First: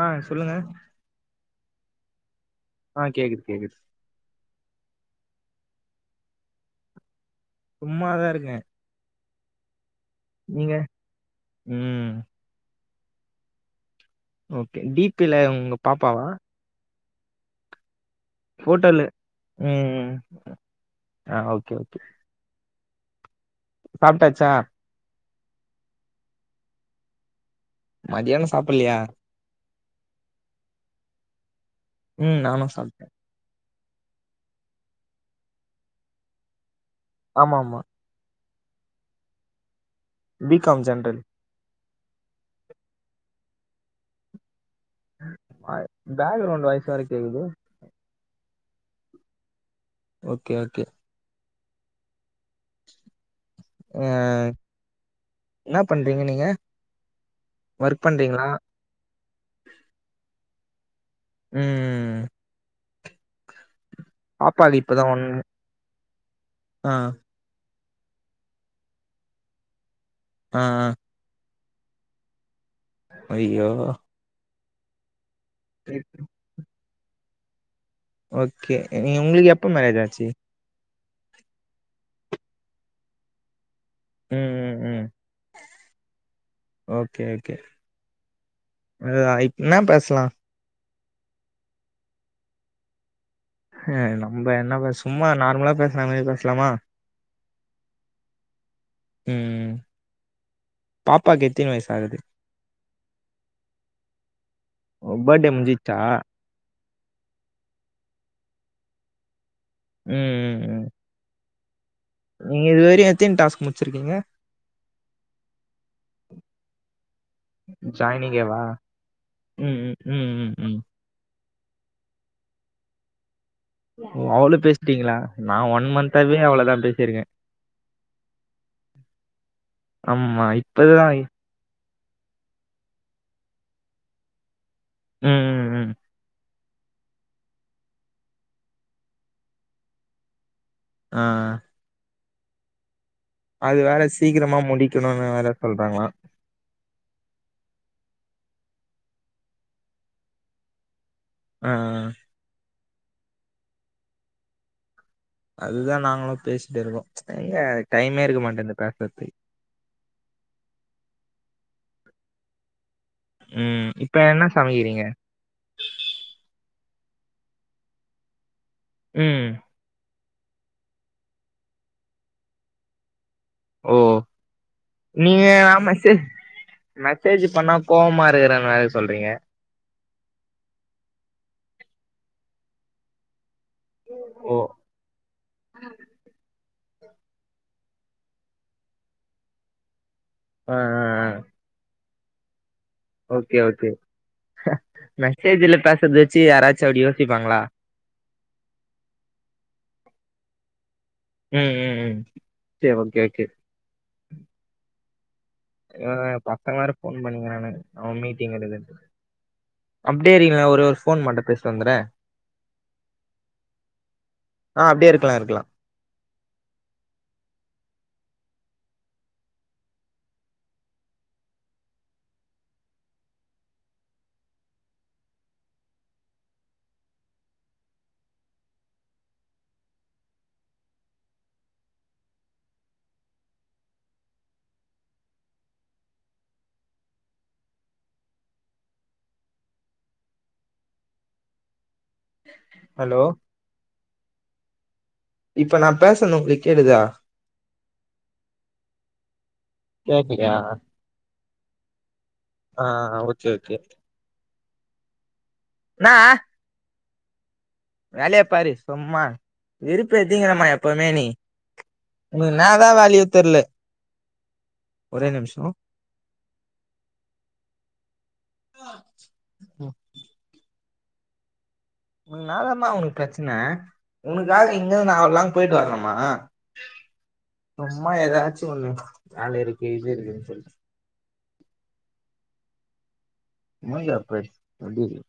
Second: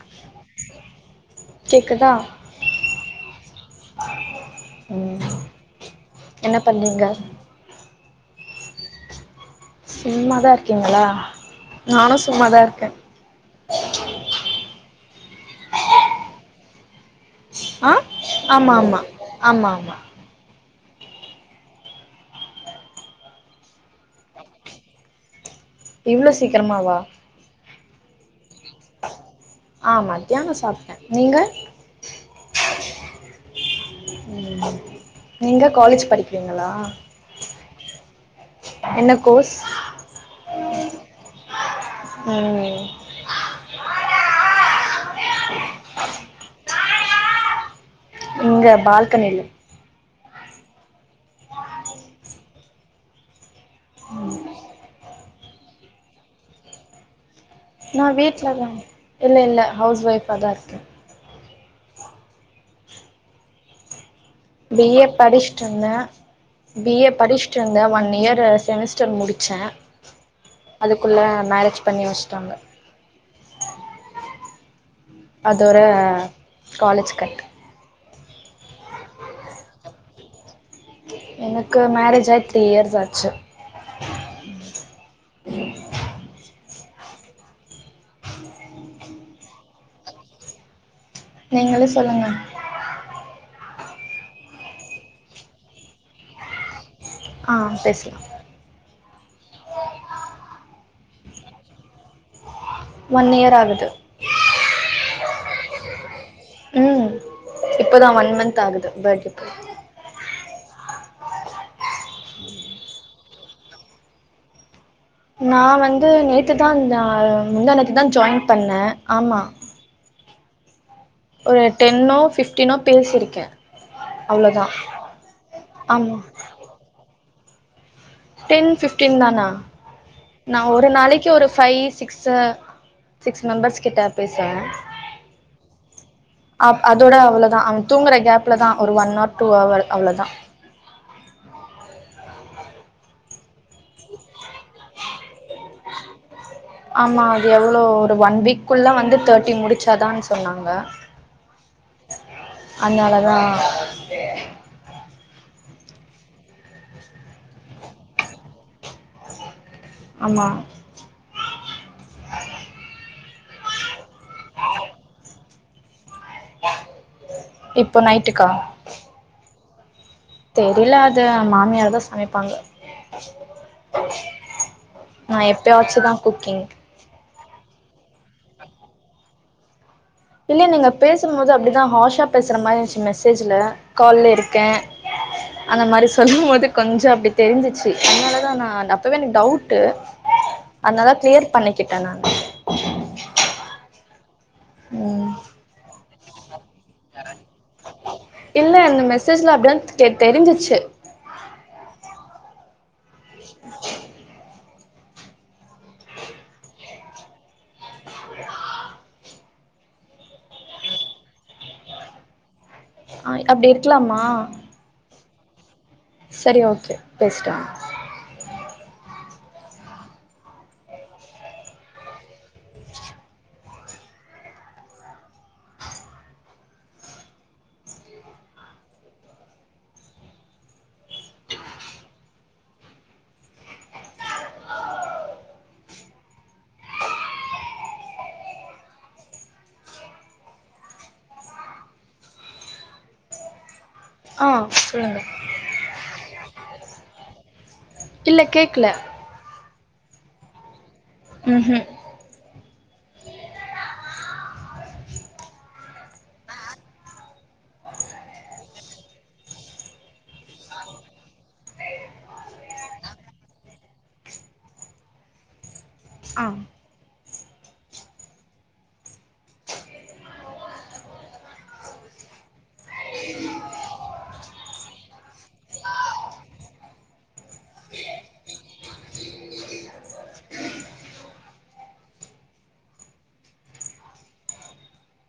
ஆ சொல்லுங்க கேக்குதா ஆ கேக்குது கேக்குது ம் என்ன பண்றிங்க சும்மாதா இருக்கே சும்மாதா நீங்க இருக்கீங்ளா ம் நானு சும்மாதா இருக்கே ஓகே டீ பில உங்க பாப்பாவா ஆ ஆமா ஆமா ஃபோட்டோல ஆமா ஆமா ம் ஆ ஓகே ஓகே சாப்ட்டாச்சா இவ்ளோ சீக்கிரமாவா மதியானோ சாப்பிட்லையா ஆ மத்தியானொ சாப்ட்டே நீங்க ம் நானு சாப்ட்டே ம் நீங்க காலேஜ் படிக்கிறீங்களா ஆமா ஆமா என்ன கோர்ஸ் பிகாம் ஜென்ரல் ம் ஆ பேக்ரவுண்ட் வாய்ஸ் வெற கேக்குது இங்க பால்கனில ஓகே ஓகே ஆ இன்னா பண்றீங்க நீங்க ஒர்க் நா பண்றீங்களா வீட்லதா இல்ல இல்ல ஹவுஸ் ஒய்ஃபா தா இருக்கே ம் பாப்பாக்கு பி இப்பதா ஏ ஒன் படிச்ட்ருந்த ஆ பி ஏ படிச் ட்ருந்த ஒன் இயர் செமிஸ்டர் முடிச்சே ஆ அ குள்ள மேரேஜ் பண்ணி வெச்ட்டாங்க ஐயோ அதோற காலேஜ் கட் ஓகே நீ உங்களுக்கு எப்ப மேரேஜ் ஆச்சு எனக்கு மேரேஜ் ஆய் த்ரீ இயர்ஸ் ஆச்சு ம் ம் ம் ஓகே ஓகே இ ஆ இன்னா பேச்லா நீங்களே சொல்லுங்க நம்ம என்ன பே சும்மா நார்மலா பேச்ற மாரி பேச்லாமா ஆ பேச்லா ம் பாப்பாக்கு எத்தி வயசு ஆகுது ஒன் இயர் ஆகுது பேட்டே முஞ்சுச்சா ம் இப்பதா ஒன்மந்த் ஆகுது பேட்டே ம் ம் நீங்க இதுவரையூ எத்தின் டாஸ்க் முடிச்சிர்க்கீங்க நா வந்து நேத்துதா ஜா இ முந்தாநேத்து தா ஜாயின் ஜாயினிங்கேவா பண்ணெ ஆம்மா ம் ம் ம் ம் ஒரு டென்னோ ஃபிஃப்டீன்னோ பேசிர்க்கே ஓ அவ்வளோ பேசிட்டீங்களா நா ஒன் ஆமா மந்த்தாவே அவ்ளோதா பேசிருக்கே டென் ஃபிஃப்டீன் தானா ஆமா நா ஒரு இப்பதா நாளைக்கு ஒரு ஃபைவ் சிக்ஸ்ஸ சிக்ஸ் மெம்பர்ஸ் கிட்ட பேசுவ ம் ம் ம் அப் அதோட அவ்ளொதா அவ தூங்குற கேப்ல தா ஒரு ஒன் ஆர் டூ ஹவர் அவ்வளதா அ அது வேற சீக்கிரமா முடிக்கணுன்னு வேற சொல்றாங்க [inaudible] ஆம்மா அது எவ்ளோ ஒரு ஒன் வீக்குள்ள வந்து தேர்ட்டி முடிச்சாதான் சொன்னாங்க ம் ம் அன்னாலதா அதுதா நாங்களு பேசிட்டுருக்கோ எங்க டைமே இருக்க மாட்டென்து பேசற்துக் ஆம்மா ம் இப்ப என்ன சமக்கிறீங்க இப்ப நைட்டுக்கா ம் தெரியில அது மாமியாருதா சமைப்பாங்க ஓ நா நீங்க ஆ எப்பயாச்சுதா மெசேஜ் குக்கிங் மெசேஜ் பண்ணா கோவம்மா இருக்கறன் வேற சொல்றீங்க இல்ல நீங்க பேசும்மோது அப்டிதா ஹாஷ்ஷா பேசுற மாரி இருச்சு மெசேஜ்ஜுல்ல கால்ல ஓ இருக்கே [inaudible] அந்த மாரி சொல்லும்மோது கொஞ்சொ அப்டி தெரிஞ்சுச்சு அனாலதா நான் அப்பவே எனக் டவுட்டு ஆ ஆ அனால கிளியர் பண்ணிக்கிட்டே நான்னு ஓக்கே ஓக்கே ஹ ம் மெசேஜ்ஜுல்ல பேசற்து வெச்சு யாராச்சு அப்டி யோசிப்பாங்களா இல்ல அந்த மெசேஜ்ல அப்டிதா தெ தெரிஞ்சிச்சு ம் ம் ம் செர் ஓக்கே ஓக்கே அ பசங் வேற ஃபோன் பண்ணிணே நானு அவன் மீட்டிங் இடுத்துன்னு அப்டே இருக்கிங்களா ஒரே ஒரு ஃபோன் மட்டு பேசின் வந்துறே அ அப்டி இருக்லாம்மா அ அப்டே இருக்கலா இருக்கலா சரி ஓக்கே பேஸிட்டு வாங்க ஹலோ ஆ சொல்லுங்க இப்ப நா பேஸன்து உங்களுக் கேக்குதா இல்ல கேக்ல கேக்குல்லியா உம்ஹூம் ஆ ஆ ஓகே ஓகே வேலைய பாரு சும்மா விருப்பு ஏத்தீங்களம்மா எப்பவுமே நீ ஒரே நிம்ஷோ ஆ ஆஹ் ம் உன நாதாமா உனக்கு பிரச்சனை உனக்காக இங்கிருந்து நான் அவ்ளோலாங் போயிட்டு வரணுமா சும்மா ஏதாச்சும் ஒண்ணு ஆல இருக்கு இது இருக்குன் சொல்ட் மூஞ்சப்பார் எப்படி இருக்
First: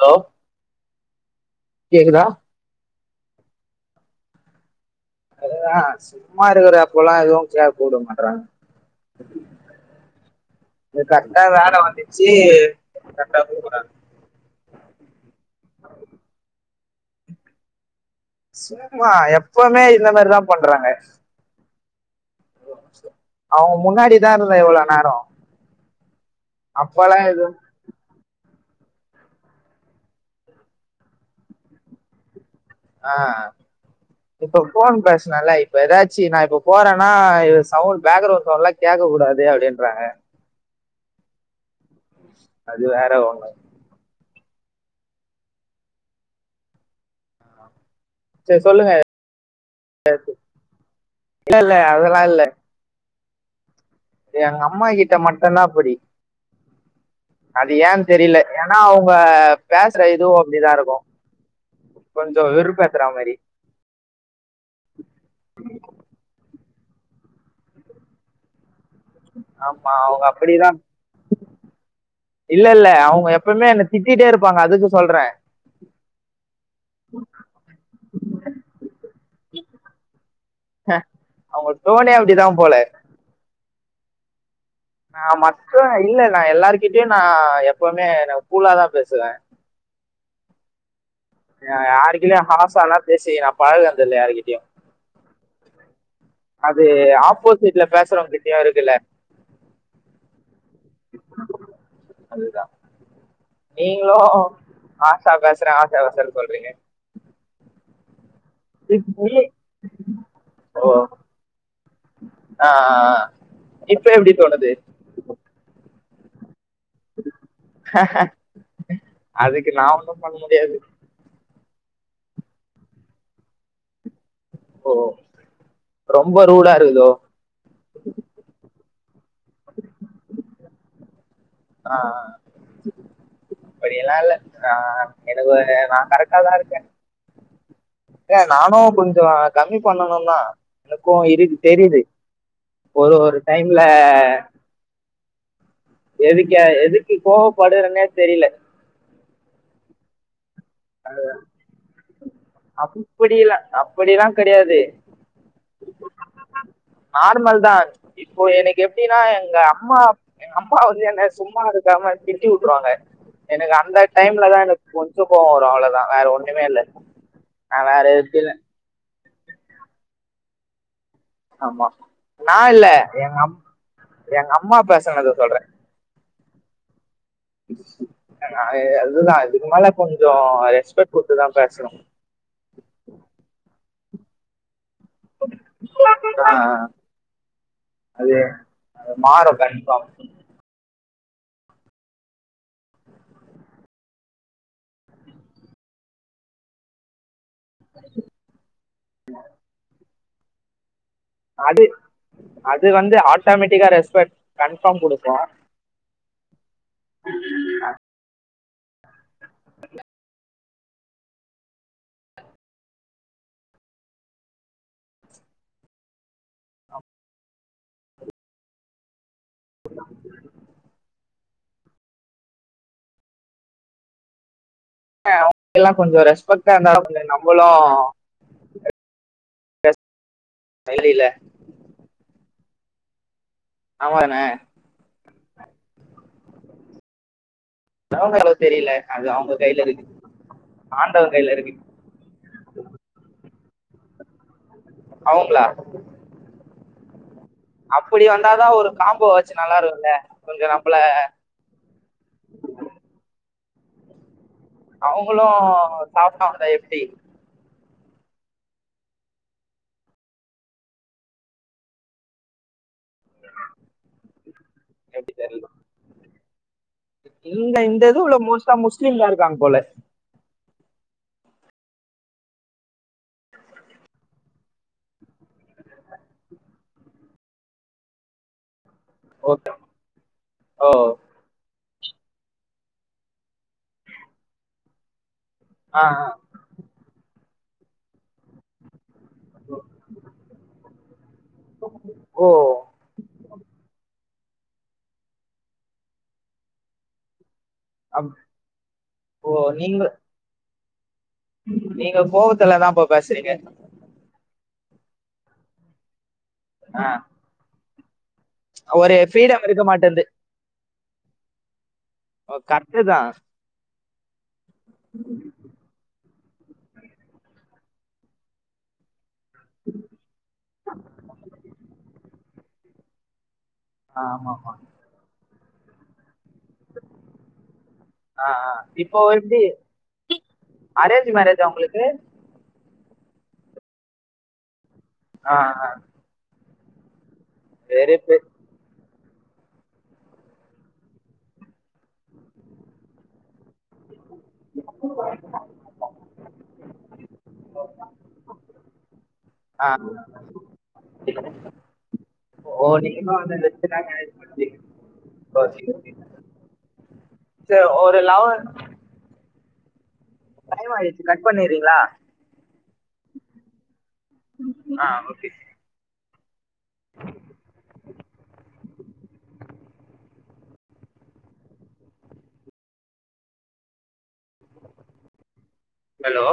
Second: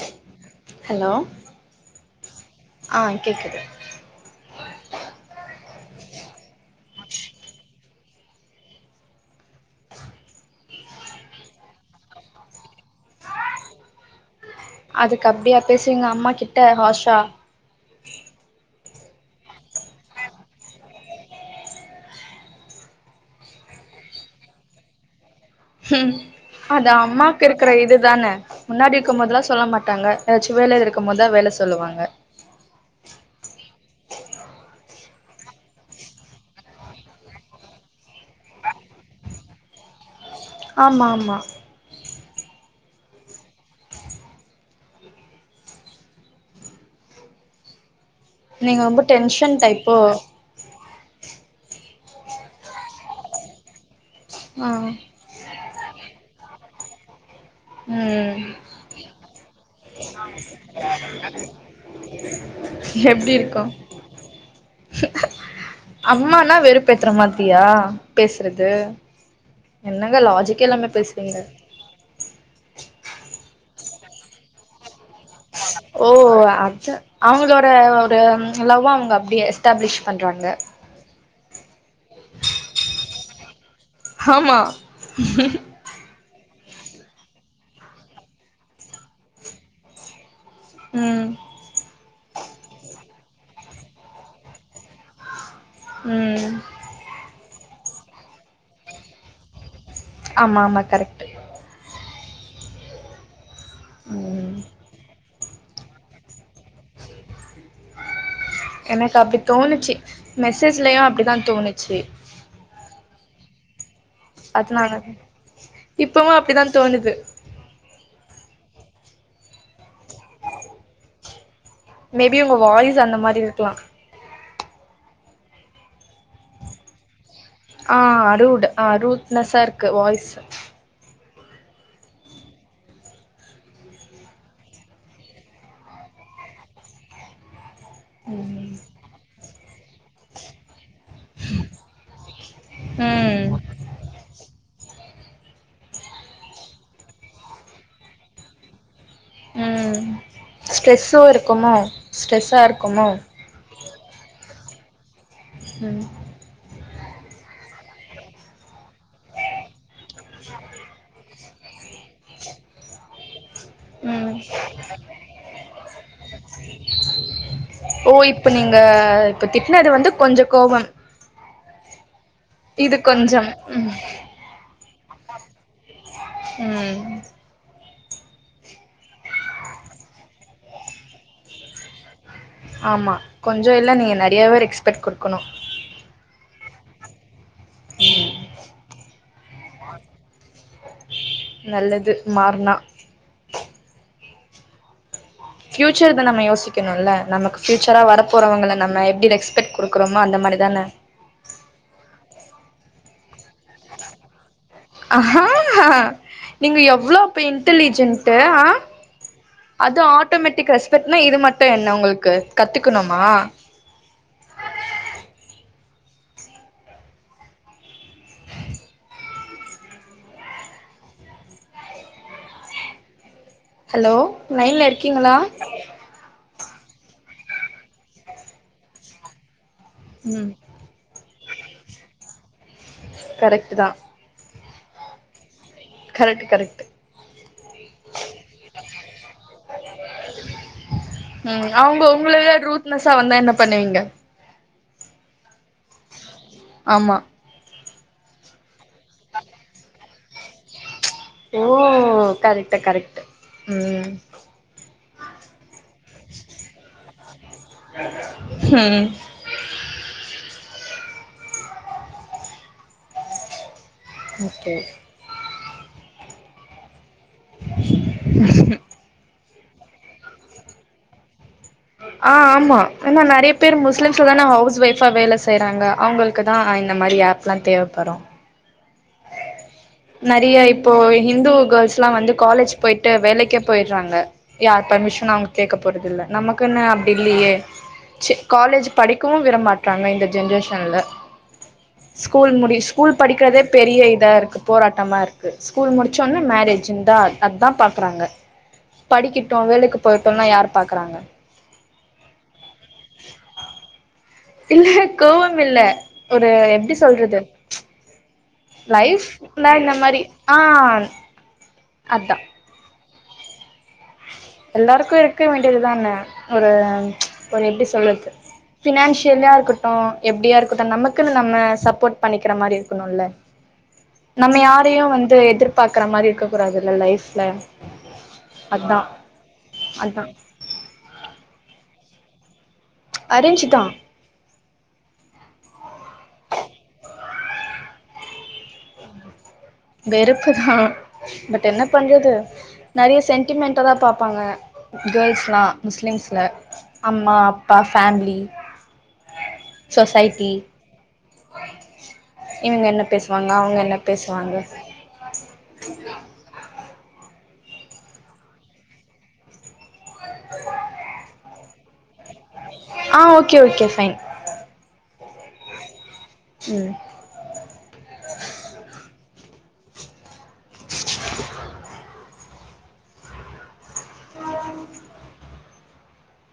ஹலோ ஹலோ கேக்குதா ஆ கேக்குது அதுதா சும்மா இருக்கிற அப்பல்லா எதுவு கேக் கூட மாட்றாங்க இது கர்ட்டா வேல வந்துச்சு கர்ட்டா கூப்புறாங்க அதுக்கு அப்டியா பேசுவிங்க அம்மா கிட்ட ஹாஷா சும்மா எப்பவுமே இந்த மாரிதா பண்றாங்க [unintelligible] அவுங்க முன்னாடிதா இருந்த இவ்ளோ நேரோ ம் அது அப்பல்லா அம்மாக்கு எதுவு இருக்குற இதுதான முன்னாடி இருக்கும்போதெல்லா சொல்ல மாட்டாங்க எதாச்சு வேலல இருக்கும்போதா வேல சொல்லுவாங்க ஆ இப்ப ஃபோன் பேசுனா இப்ப எதாச்சு நா இப்ப போறேனா இ சவுண்ட் பேக்ரவுண்ட் சவுண்ட்லா கேக்க கூடாது அப்டின்றாங்க ஆமா ஆமா அது வேற ஒன்னு சரி நீங்க சொல்லுங்க ரொம்ப டென்ஷன் டைப்போ இல்ல இல்ல அதெல்லா இல்ல எங்க ஆ அம்மா கிட்ட மட்டுந்தா அப்படி அது ஏன் தெரில ம் ஏனா அவுங்க பேசுற இதுவு அப்டிதா இருக்கு கொஞ்சோ வெறுபேத்துற எப்டி மாரி இருக்கு அம்மானா வெறுப்பேத்துற மாத்ரியா பேசுறது ஆமா என்னங்க அவங்க லாஜிக்கே அப்படிதான் இல்லாமே பேசுறீங்க இல்ல இல்ல அவுங்க எப்பவுமே என்ன திட்டிட்டே இருப்பாங்க அதுக்கு சொல்றே ஓ அத அவுங்களோட ஒரு ம் லவ்வ அவுங்க அப்டி எஸ்டாப்ளிஷ் பண்றாங்க அவங்க டோனே அப்டிதா போல ஆமா நா மத்த இல்ல நா எல்லாருகிட்டியு நா எப்பவ்மே நா கூலாதா பேசுவே ம் நா யாருகிட்டயு ஹாசால்லா பேசி நா பழகந்தில்ல யாருகிட்டியு ம் அது ஆப்போசிட்ல பேசுறவங்கிட்டியு இருக்குல ஆமா ஆமா கரெக் அதுதா நீங்களு ம் ஹா அபாச ஆசா சொல் சொ சொல்ரிங்க எனக்கு நீ அப்டி தோணுச்சு மெசேஜ்லயு அப்டி தா தோணுச்சு ஆ ஆ ஆ அதுனால இப்பவு அப்டிதா தோணுது அதுக்கு நா ஒன்னு பண்ண முடியாது மேபி ஒங்க வாயிஸ் அந்த மாரி இருக்கலா ஓ ரொம்ப ரூடா இருக்குதோ ஆ அரூட் அ அரூட்னஸ்ஸா இருக்கு வாய்ஸு ஆ ஆ அப்படி எல்லா இல்ல ஆ எனக்கு ஒரு நா கரெக்டா தா இருக்கே ஏ நானு கொஞ்சோ கம்மி பண்ணனுந்தா எனக்கு இருது தெரிது ஒரு ஒரு ம் டைம்ல எதுக்க எதுக்கு கோபப்படுறேனே தெரியல ம் ஸ்ட்ரெஸ்ஸு அது இருக்குமோ ஸ்ட்ரெஸ்ஸா இருக்குமோ புரியல அப் அப்படியெலா கெடயாது ம் நார்மல் தா இப்போ எனக்கு எப்டின்னா எங்க அம்மா எங்க அம்மா வந்து என்ன சும்மா இருக்காம திட்டி விட்ருவாங்க எனக்கு அ அந்த ம் டைம்ல தா எனக்கு கொஞ்சோ கோவ வரு அவ்ளதா வேற ஒன்னுமே இல்ல ஓ இப்ப நீங்க திட்னது வந்து கொஞ்சோ கோபம் ஆமா நா இல்ல இது கொஞ்சம் எங்கம் ம் எங்க அம்மா பேசுனத சொல்றே உம் அதுதா இதுக்கு மேல கொஞ்சோ ரெஸ்பெக்ட் குடுத்து தா பேசனு ஆமா கொஞ்சோ இல்ல நீங்க நெறயாவே ரெக்ஸ்பெக்ட் குடு க்கனு ஆ ஆ அது மாறு கண்ஃபாம் நல்லது மாறுனா பியூச்சர் த நம்ம யோசிக்கணுல்ல நமக்கு பியூச்சரா வர போறவங்கள நம்ம எப்டி ரெஸ்பெட்க்டு குடுக்குறோமோ அந்த மாரி தான அது அது வந்து ஆட்டோமேட்டிக்கா ரெஸ்பெக்ட் கன்ஃபார்ம் அஹ கொடுக்கும் ஹ ஹ நீங்க எவ்ளோ அப்ப இன்டலிஜென்ட்டு அது ஆட்டோமேட்டிக் ரெஸ்பெக்ட்னா இது மட்டு என்ன ஒங்களுக்கு கத்துக்கணுமா ஹலோ லைன் ல அவுங்க எல்லா கொஞ்சோ ரெஸ்பெக்டா இருந்தா தா கொஞ்சோ நம்மளு உம் கைல இல கரெக்ட்டு தா அவ்ளோ தான கரெக்ட்டு கரெக்ட்டு அவுங்க அவு தெரில அது அவுங்க கைல இருக்கு ஆண்டவ கைல இருக்கு அவுங்க உங்களதா ரூத் ன்னசா வந்தா என்ன பணணுவீங்க அவுங்ளா ஆமா அப்புடி வந்தாதா ஒரு காம்போ வாச்சு நல்லாருக்குல்ல கொஞ்சோ நம்மள ஓ கரெக்ட்டு கரெக்ட்டு ம் அவுங்களு சாப்டாங்க எப்டி ம் ஓகே இல்ல இந்த இது உள்ள மோஸ்ட்டா முஸ்லீம் தா இருக்காங்க போல ஆ ஆமா ஆனா நறையா பேர் முஸ்லிம்ஸ்ல தான ஹவுஸ் ஒய்ஃபா வேல செய்யறாங்க அவுங்களுக்கு தா இந்த மாரி ஏப் லாம் தேவப்படு ஓகே நறையா ஓ இப்போ ஹிந்து கோள்ஸ் எல்லா வந்து காலேஜ் போயிட்டு வேலைக்கே போயிறாங்க யார் பர்மிசனு அவுங்க கேக்க ஆ போறது இல்ல ஆ நம்மக் நமக்குன்னு அப்டி இல்லியே ச்சு காலேஜ்ஜு படிக்கவு விடமாற்றாங்க இந்த ஜென்ரேஷன்ல ஓ ஸ்கூல் முடி ஸ்கூல் படிக்கிறதே பெரிய இதா இருக்கு போராட்டமா இருக்கு ஸ்கூல் முடுச்ச ஒன்னே மெரேஜ்ஜுன் அதாம் பாக் க்கறாங்க அப் ஓ படிக்கிட்டு வேலைக்கு போயிர்டுன்லா யார் பாக்குறாங்க ம் நீங்க கோவத்துலதா அப்போ பேசுறீங்க இல்ல கோவம் இல்ல ஒரு எப்டி ஆ சொல்றது ஒரு லைஃப் ஃப்ரீடம் னா இருக்க இந்த மாரி மாட்டேன்து ஆன் அதா ஓ கத்துதா எல்லாருக்கு இருக்க வேண்டியதுதான ஒரு ஒரு எப்டி சொல்லுறது ஃபினேன்ஷியலா இருக்கட்டு எப்டியா இருக்கட்டு நமக்குன்னு நம்ம சப்போட் பண்ணிக் இருக்குற மாரி இருக்கணுல்ல ஆ ஆமா நம்ம ஆமா யாரையு வந்து எதிர்ப் பாக்கற மாரி இருக்க கூடாது இல்ல லைஃப்ல ஆ ஆ அதா இப்போ எப்டி அதா அரேஞ்சு மேரேஜா உங்களுக்கு அரேஞ்சுதா ஆ ஆ சேரிப்பே வெறுப்புதா பட் என்ன பண்றது நறைய சென் சென்டிமெண்டாதா பாப்பாங்க கோள்ஸ்லா முஸ்லிம்ஸ்ல அம்மா அப்பா ஃபேமிலி ஆ சொசைட்டி ஓ இவங்க ஓ என்ன நீங்க இன்னு பேசுவாங்க அத [inaudible] அவங்க என்ன பேசுவாங்க [unintelligible] ந்து ஒரு லெவல் அ [unintelligible] டைமாயிடுச்சு கட் பண்ணிறீங்களா ஆ ஓகே ஓகே ஃபைன் ஆ ஓகே ம் அலோ